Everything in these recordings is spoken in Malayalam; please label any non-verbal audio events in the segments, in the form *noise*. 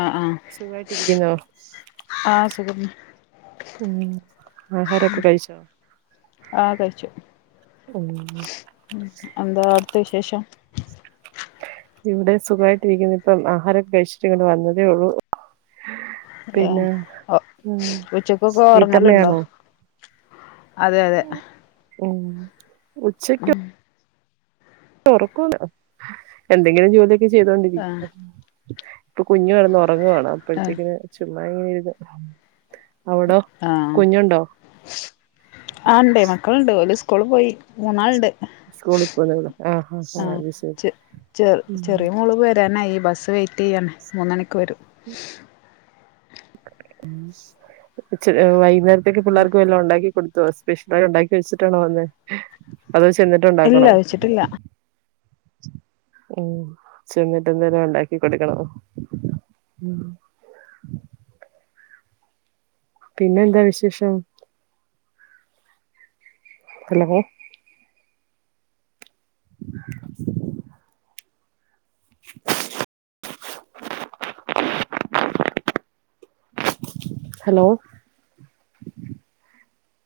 ആഹ് ആഹ് സുഖായിട്ടിരിക്കുന്നോ ആഹ് സുഖം ഉ ആഹാരൊക്കെ കഴിച്ചോ ആകയ്ച്ചു ഉം ത്തശേഷം ഇവിടെ സുഖമായിട്ട് ഇരിക്കുന് *unintelligible* ഇപ്പം ആഹാരൊക്കെ കഴിച്ചിട്ട് ഇങ്ങോ് വന്നതേ ഉള്ളു ഏഹ് പിന്നെ ഓ ഉ ഉച്ചക്കൊക്കെ ഉറങ്ങലുണ്ടോ വീട്ടമ്മയാണോ അതെ അതെ ഉ ഉച്ചക്ക് ആഹ് ഒറക്കൂല ന്ന് എന്തെങ്കിലും ജോലിയൊക്കെ ചെയ്തോണ്ടിരിക്കും ആഹ് ഇപ്പൊ കുഞ്ഞു കെടന്നു ഉറങ്ങവാണ് അപ്പഴത്തേക്കിന് ചുമ്മാ ഇങ്ങനെ അവിടോ ആഹ കുഞ്ഞുണ്ടോ ആ ഉണ്ടേ മക്കളുണ്ടേ ഓല് സ്കൂള് പോയി മൂന്നാൾ ണ്ട് സ്കൂളിൽ പോകുന്നേ ഉള്ളൂ ആഹ് ആഹ് ചെറ ചെറിയ മോള് വരാനായി ഈ ബസ്സ് വെയിറ്റ് ചെയ്യണേ മൂന്നണിക്ക് വരും *unintelligible* ഉ വൈകുന്നേരത്തേക്കെ പിള്ളേർക്കും വല്ലാം ഉണ്ടാക്കി കൊടുത്തുവോ സ്പെഷ്യലായി ഉണ്ടാക്കി വെച്ചിട്ടാണോ വന്ന് അത് ഇല്ല ചെന്നിട്ടുണ്ടാക്കണോ വെച്ചിട്ടില്ല ഉ ചെന്നിട്ട എന്തിലം ഉണ്ടാക്കി കൊടുക്കണ ഉം അം പിന്നെ എന്താ വിശേഷം ഹലോ *unintelligible* *inaudible* ഹലോ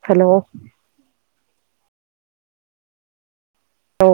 ഹലോ ഓ